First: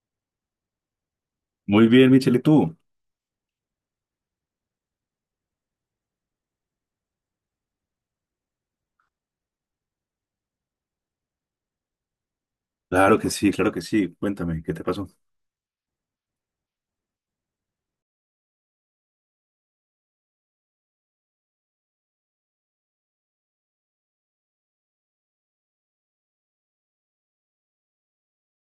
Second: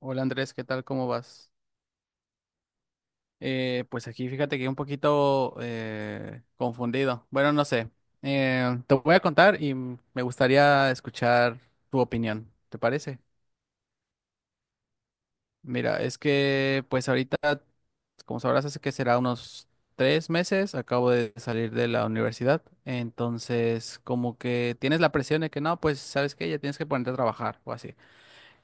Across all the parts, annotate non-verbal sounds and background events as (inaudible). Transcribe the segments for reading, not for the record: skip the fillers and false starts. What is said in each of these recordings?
Hola Andrés, ¿qué tal? ¿Cómo vas? Muy bien, Michelle, ¿y tú? Pues aquí fíjate que un poquito confundido. Bueno, no sé. Te voy a contar y me gustaría escuchar tu opinión. ¿Te Claro parece? que sí, claro que sí. Cuéntame, ¿qué te pasó? Mira, es que pues ahorita, como sabrás, hace que será unos 3 meses, acabo de salir de la universidad. Entonces, como que tienes la presión de que no, pues sabes que ya tienes que ponerte a trabajar o así.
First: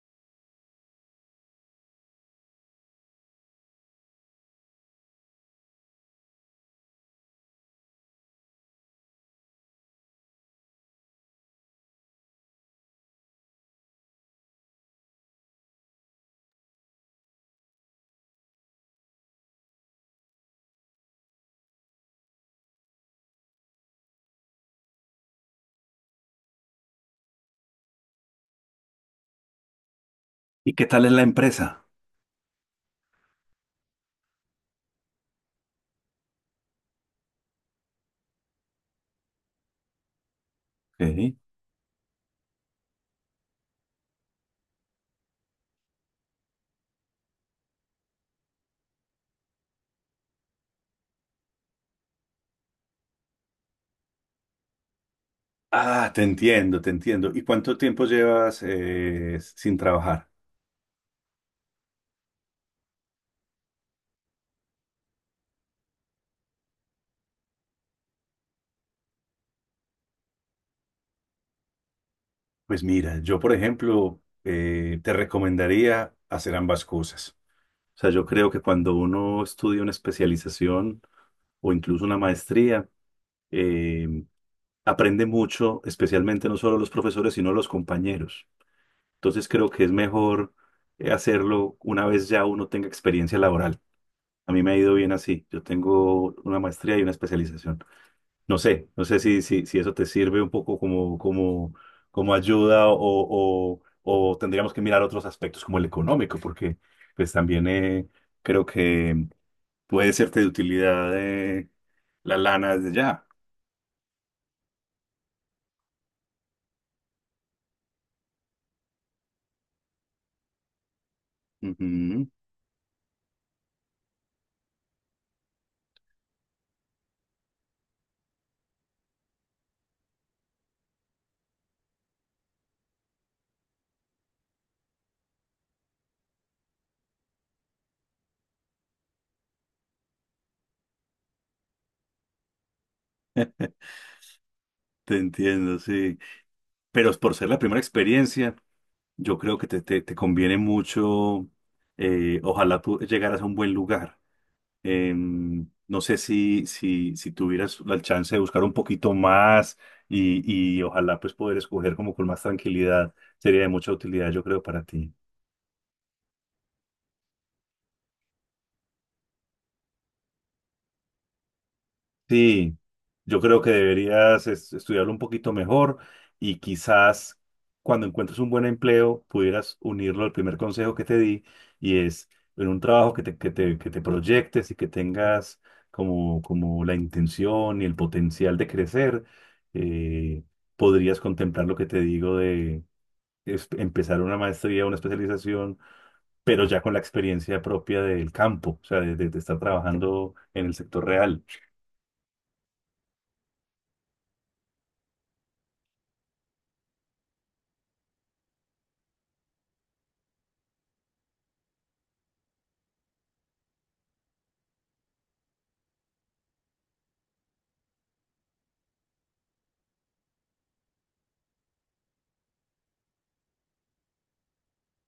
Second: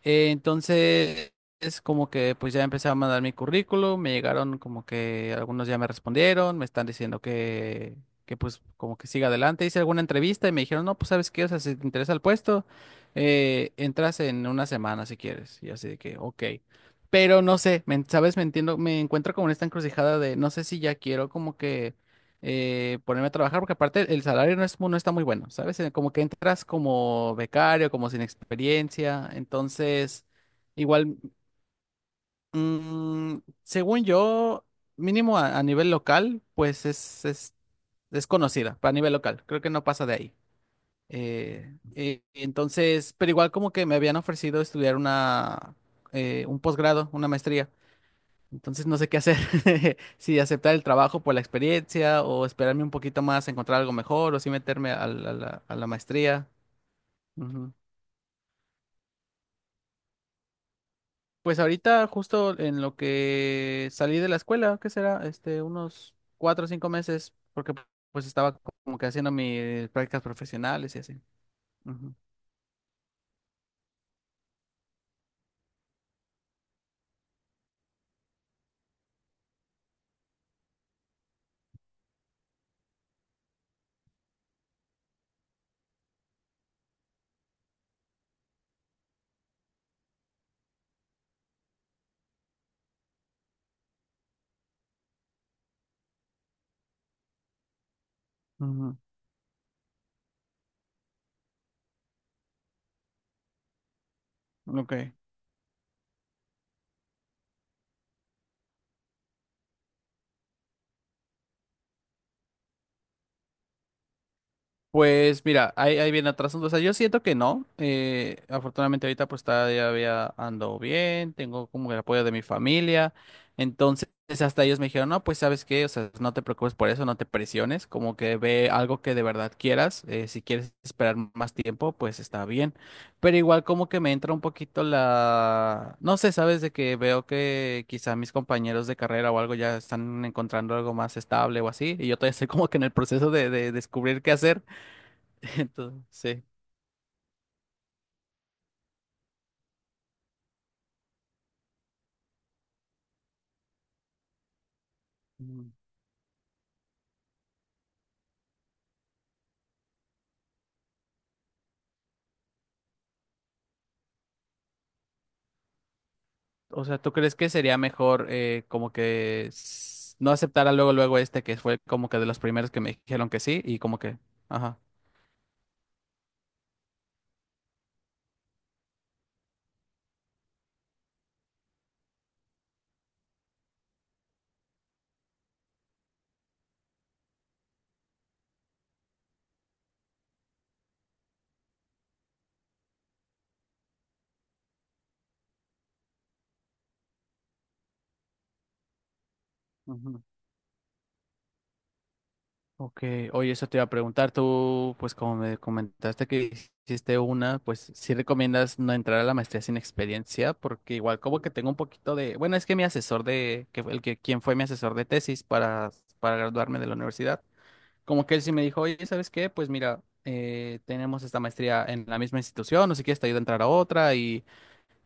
Eh, entonces, es como que pues ya empecé a mandar mi currículum, me llegaron como que algunos ya me respondieron, me están diciendo que pues como que siga adelante. Hice alguna entrevista y me dijeron, no, pues sabes qué, o sea, si te interesa el puesto, entras en una semana si quieres. Y así de que, ok. Pero no sé, sabes, me entiendo, me encuentro como en esta encrucijada de no sé si ya quiero como que ponerme a trabajar, porque aparte el salario no es, no está muy bueno, ¿sabes? Como que entras como becario, como sin experiencia, entonces ¿Y qué tal es igual, la empresa? mm, según yo, mínimo a nivel local, pues es conocida, para nivel local, creo que no pasa de ahí. Ok. Pero igual como que me habían ofrecido estudiar una, un posgrado, una maestría. Entonces no sé qué hacer, (laughs) si aceptar el trabajo por la experiencia o esperarme un poquito más a encontrar algo mejor o si meterme a la, a la Ah, te maestría. entiendo, te entiendo. ¿Y Ujú. cuánto tiempo llevas sin trabajar? Pues ahorita justo en lo que salí de la escuela, ¿qué será? Este, unos 4 o 5 meses, porque pues estaba como que haciendo mis prácticas profesionales y así. Ujú, Pues mira, yo, por ejemplo, te recomendaría hacer ambas cosas. O sea, yo creo que cuando uno estudia una especialización o incluso una maestría, eh, aprende mucho, especialmente no solo los profesores, sino los compañeros. Entonces creo que es mejor hacerlo una vez ya uno tenga experiencia laboral. A mí me ha ido bien así. Yo tengo una maestría y una especialización. No sé, ujú. no sé si eso te sirve un poco como, como, como ayuda o tendríamos que Ok. mirar otros aspectos como el económico, porque pues también creo que puede serte de utilidad la lana desde ya. Pues mira, ahí viene atrás. O sea, yo siento que no. Afortunadamente ahorita pues todavía ando bien, tengo como el apoyo Ujú, de mi familia. Entonces hasta ellos me dijeron, no, pues sabes qué, o sea, no te preocupes por eso, no te presiones, como que ve algo que de verdad quieras. Si quieres esperar más tiempo, pues está bien. Pero igual como que me entra un poquito la... No sé, sabes, de que veo que quizá mis compañeros de carrera o algo ya están encontrando algo más estable o así, y yo todavía estoy como que en el proceso de descubrir qué hacer. te (laughs) entiendo, Entonces, sí. sí. Pero por ser la primera experiencia. Yo creo que te conviene mucho, ojalá tú llegaras a un buen lugar. Mm, No sé si tuvieras la chance de buscar un poquito más y, y ojalá pues poder escoger como con más tranquilidad, sería de mucha utilidad yo creo para ti. o sea, ¿tú crees que sería mejor como que no aceptara luego, luego este que fue como que de los primeros Sí, que me dijeron yo que creo sí que y como que, deberías ajá. estudiarlo un poquito mejor y quizás cuando encuentres un buen empleo pudieras unirlo al primer consejo que te di y es en un trabajo que te proyectes y que tengas como, como la intención y el potencial de crecer, eh, podrías contemplar lo que te digo de empezar una maestría, una especialización, pero ya con la experiencia propia del campo, o sea, de, de estar Ujú. trabajando en el sector real. Ok, oye, eso te iba a preguntar, tú, pues como me comentaste que hiciste una, pues sí recomiendas no entrar a la maestría sin experiencia, porque igual como que tengo un poquito de, bueno, es que mi asesor de, que fue el que, quien fue mi asesor de tesis para graduarme de la universidad, como que él sí me dijo, oye, ¿sabes qué? Pues mira, tenemos esta maestría en la misma institución, no sé quieres te ayuda a entrar a otra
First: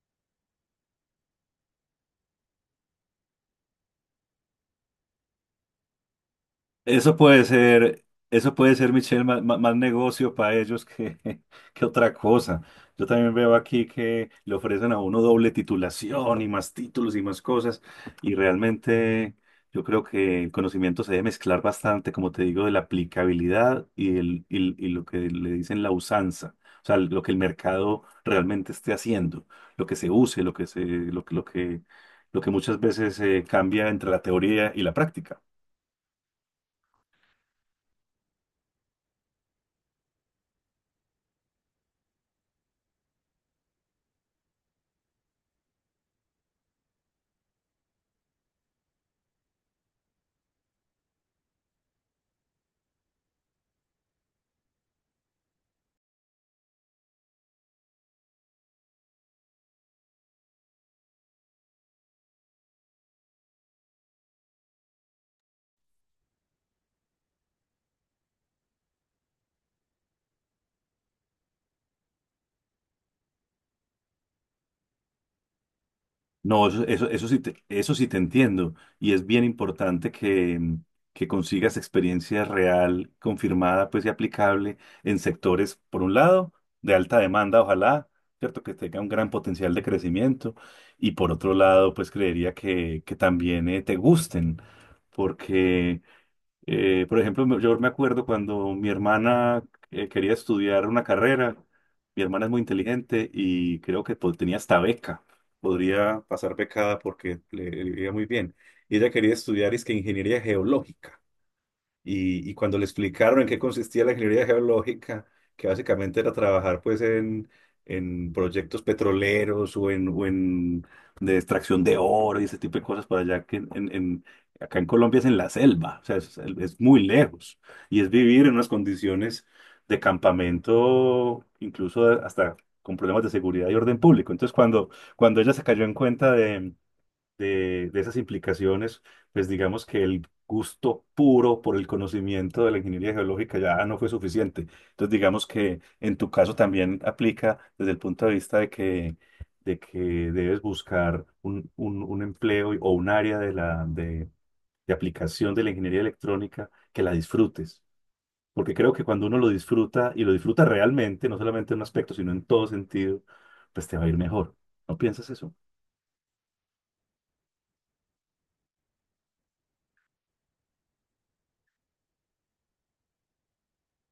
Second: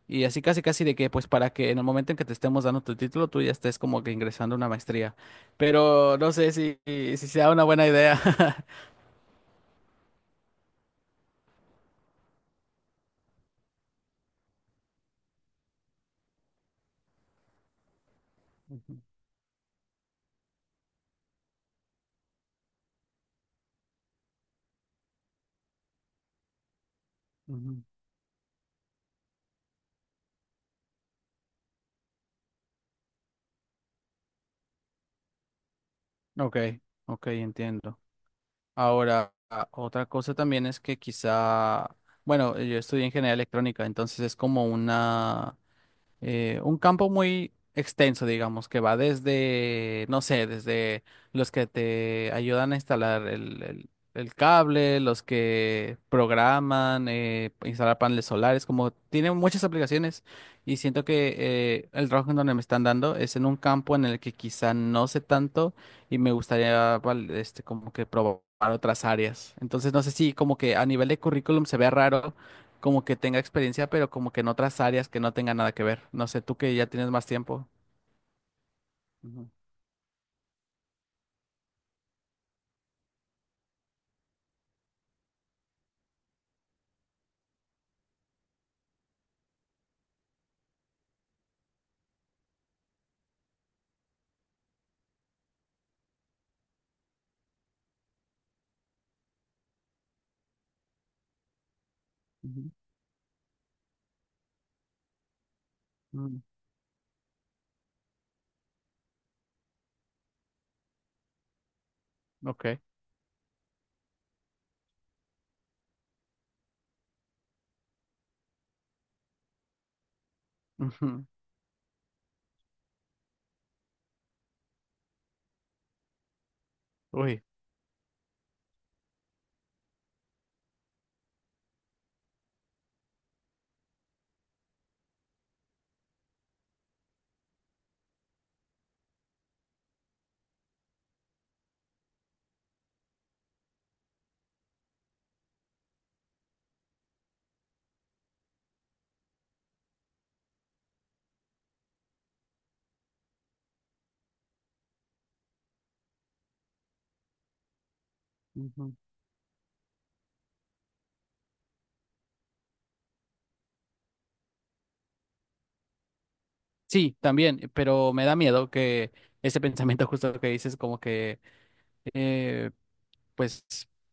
y así casi casi de que pues para que en el momento en que te estemos dando tu título tú ya estés como que ingresando a una maestría. Pero no sé si, Eso si puede sea una buena ser, idea. eso (laughs) puede ser, Michelle, más, más negocio para ellos que, (laughs) que otra cosa. Yo también veo aquí que le ofrecen a uno doble titulación y más títulos y más cosas. Y Ujú, realmente yo creo que el conocimiento se debe mezclar bastante, como te digo, de la aplicabilidad y, el, y lo que le dicen la usanza. O sea, lo que el ujú. mercado realmente esté haciendo, lo que se use, lo que se, lo, que, lo que lo que muchas veces cambia entre la teoría y la práctica. Ok, ok, entiendo. Ahora, otra cosa también es que quizá, bueno, yo estudié ingeniería electrónica, entonces es como una... un campo muy extenso, digamos, que va desde, no sé, desde los que te ayudan a instalar el, el cable, los que programan, instalar paneles solares, como tiene muchas aplicaciones y siento que el trabajo en donde me están dando es en un campo en el que quizá no sé tanto y me gustaría, este, como que probar otras áreas. Entonces, no sé si como que a nivel de currículum se ve raro como que tenga experiencia, pero como que en otras áreas que no tenga nada que ver. No sé, tú No, que eso, ya eso, tienes más tiempo. eso sí te entiendo. Y es bien Ujú, importante que, que consigas experiencia real, confirmada, pues y aplicable en sectores, por un lado, de alta demanda, ojalá, ¿cierto? Que tenga un gran potencial de crecimiento. Y por otro lado, pues creería que también te gusten, porque por ejemplo, yo me acuerdo cuando mi hermana quería estudiar una carrera, mi hermana es muy ujú, inteligente y creo que pues, tenía hasta beca, podría mm, pasar becada porque le iba muy bien. Y ella quería estudiar es que ingeniería geológica. Y Ok. cuando le explicaron en qué consistía la ingeniería geológica, que básicamente era trabajar pues en proyectos petroleros o en Ujú, de extracción de oro y ese tipo de cosas para allá que en, acá en Colombia es en la selva, o sea, es muy Uy. lejos y es vivir en unas condiciones de campamento, incluso hasta con problemas de seguridad y orden público. Entonces, cuando, cuando ella se cayó en cuenta de esas implicaciones, pues digamos que el gusto puro por el conocimiento de la ingeniería geológica ya no fue suficiente. Entonces digamos que en tu caso también aplica desde el punto de vista de que debes buscar un, un empleo o un área de la, de aplicación de la ingeniería electrónica que la disfrutes. Porque creo Ujú. que cuando uno lo disfruta y lo disfruta realmente, no solamente en un aspecto, sino en todo sentido, pues te va a ir mejor. ¿No piensas eso? Sí, también, pero me da miedo que ese (laughs) pensamiento justo que dices, como que eh, pues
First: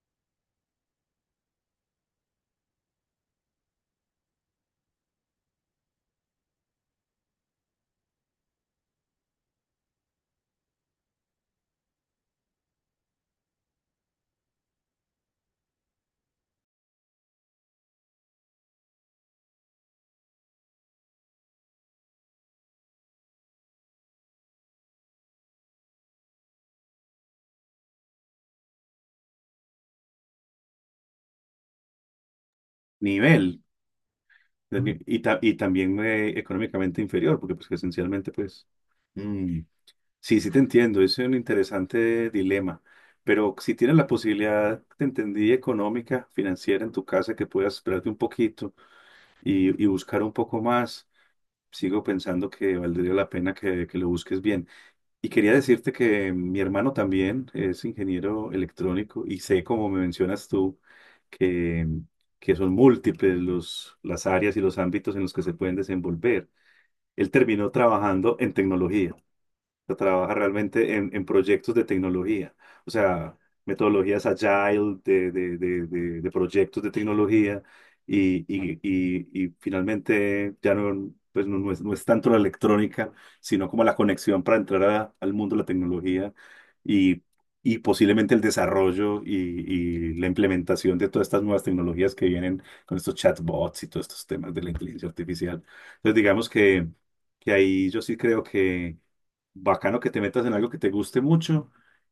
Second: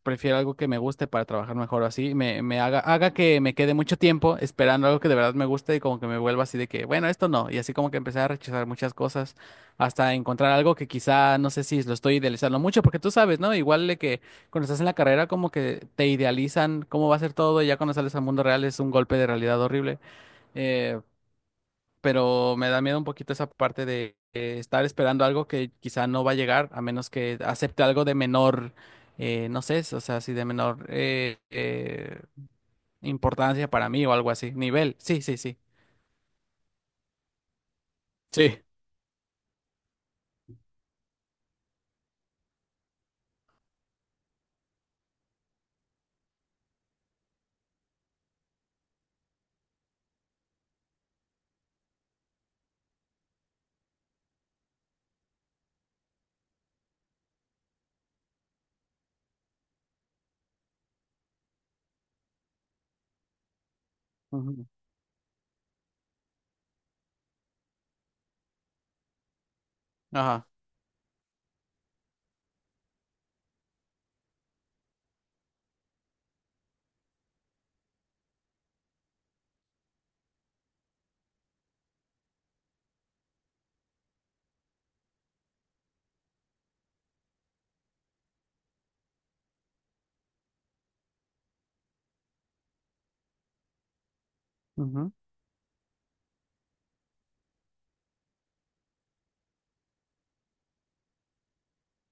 prefiero algo que me guste para trabajar mejor así, me haga, haga que me quede mucho tiempo esperando algo que de verdad me guste y como que me vuelva así de que, bueno, esto no, y así como que empecé a rechazar muchas cosas hasta encontrar algo que quizá, no sé si lo estoy idealizando mucho, porque tú sabes, ¿no? Igual de que cuando estás en la carrera como que te idealizan cómo va a ser todo y ya cuando sales al mundo real es un golpe de realidad horrible. Eh, pero me da miedo un poquito esa parte de estar esperando algo que quizá no va a llegar, a menos que acepte algo de menor, no sé, o sea, si de menor Nivel. importancia para mí o algo así, Ujú. nivel, Y, sí, sí, y sí. también económicamente inferior, porque pues que esencialmente Sí. pues... mm, sí, sí te entiendo, es un interesante dilema, pero si tienes la posibilidad, te entendí, económica, financiera en tu casa, que puedas esperarte un poquito y buscar un poco más, sigo pensando que valdría la pena que lo busques bien. Y quería decirte que mi hermano también es ingeniero electrónico y sé, como me mencionas tú, que, que son múltiples los, las áreas y Ujú. los ámbitos en los que se pueden desenvolver. Él terminó trabajando en tecnología sea, trabaja Ajá. realmente en proyectos de tecnología, o sea, metodologías agile de proyectos de tecnología y finalmente ya no, pues no, no es, no es tanto la electrónica, sino como la conexión para entrar al mundo de la tecnología y, y posiblemente el desarrollo y la implementación de todas estas nuevas tecnologías que vienen con estos chatbots y todos estos temas de la inteligencia Ujú. artificial. Entonces, digamos que ahí yo sí creo que bacano que te metas en algo que te guste mucho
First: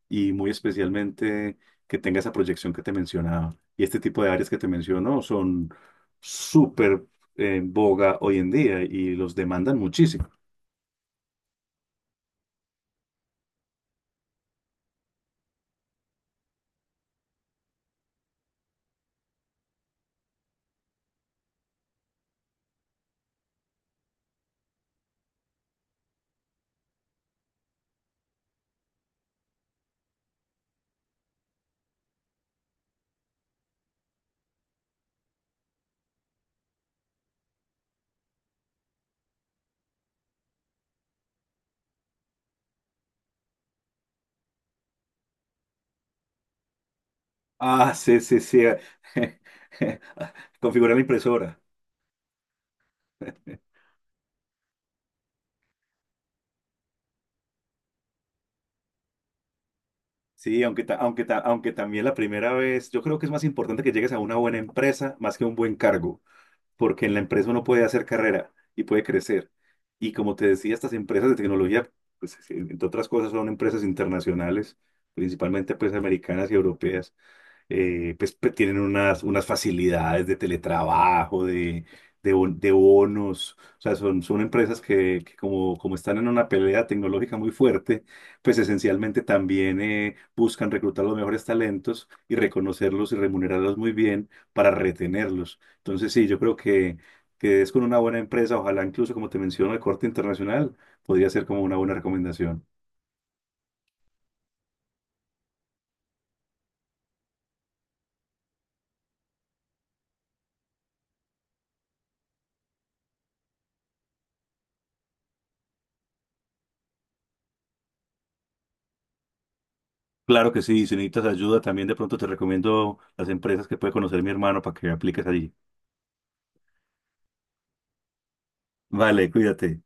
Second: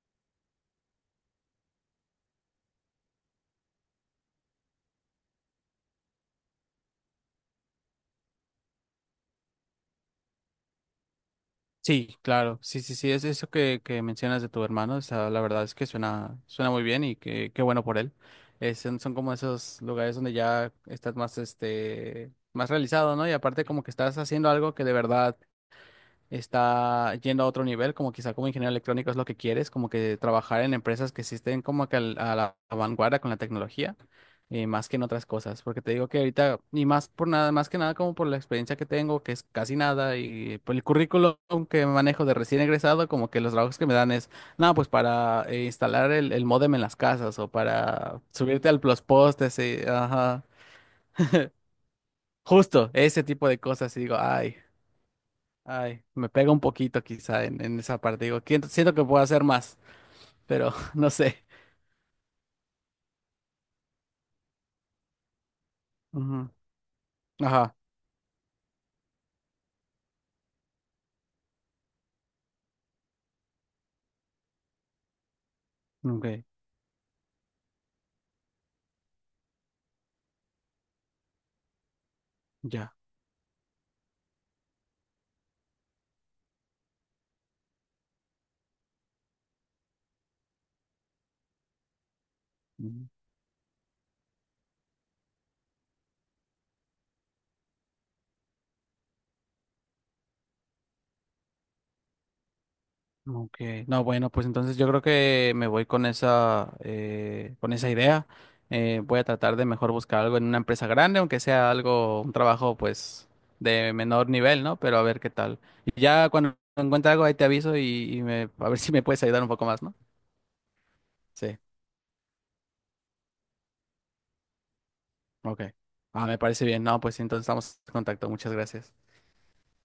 y muy especialmente que tenga esa proyección que te mencionaba. Y este tipo de áreas que te menciono son súper en boga hoy en día y los demandan muchísimo. Sí, claro, sí, sí, sí, es eso que mencionas de tu hermano, o sea, la verdad es que suena, suena muy bien y que, qué bueno por él. Son, son como esos lugares donde ya estás más, este, más realizado, ¿no? Y aparte como que estás haciendo algo que de verdad está yendo a otro nivel, como quizá como ingeniero electrónico es lo que quieres, como que trabajar en empresas que sí estén como que a la vanguardia con la tecnología, más que en otras cosas, porque te digo que ahorita, y más por nada, más que nada como por la experiencia que tengo, que es casi nada, y por el currículum que manejo de recién egresado, como que los trabajos que me dan es, no, pues para instalar el, módem en las casas o Ah, sí, para sí, sí. subirte al los postes, sí, (laughs) ajá. Configurar la impresora. Justo, ese tipo de (laughs) cosas, y digo, ay. Ay, me pega un poquito quizá en esa parte. Digo, Siento que puedo hacer más, Sí, pero aunque, (laughs) no aunque, sé. aunque también la primera vez, yo creo que es más importante que llegues a una buena empresa más que a un buen cargo. Ujú. Porque en la empresa uno Ajá, puede hacer carrera y puede crecer. Y como te decía, estas empresas de tecnología, pues, entre otras cosas, son empresas internacionales, principalmente pues ok, americanas y europeas pues tienen unas, unas facilidades de teletrabajo, de, de ya. bonos, o sea, son, son empresas que como, como están en una pelea tecnológica muy fuerte, pues esencialmente también buscan reclutar los mejores talentos y Mm, reconocerlos y remunerarlos muy bien para retenerlos. Entonces, sí, yo creo que es con una buena empresa, ojalá incluso, como te menciono, el corte internacional, podría ser como una buena recomendación. Ok, no, bueno, pues entonces yo creo que me voy con esa idea. Voy a tratar de mejor buscar algo en una empresa grande, aunque sea algo, un trabajo pues de menor nivel, ¿no? Pero a ver qué tal. Y ya cuando encuentre algo ahí te aviso y, a ver (laughs) si me puedes ayudar un poco más, ¿no? Claro que sí, si necesitas Sí, ayuda, también de pronto te recomiendo las empresas que puede conocer mi hermano para que apliques allí. ok. Ah, me parece bien. No, pues entonces estamos en contacto. Muchas gracias. Vale, cuídate.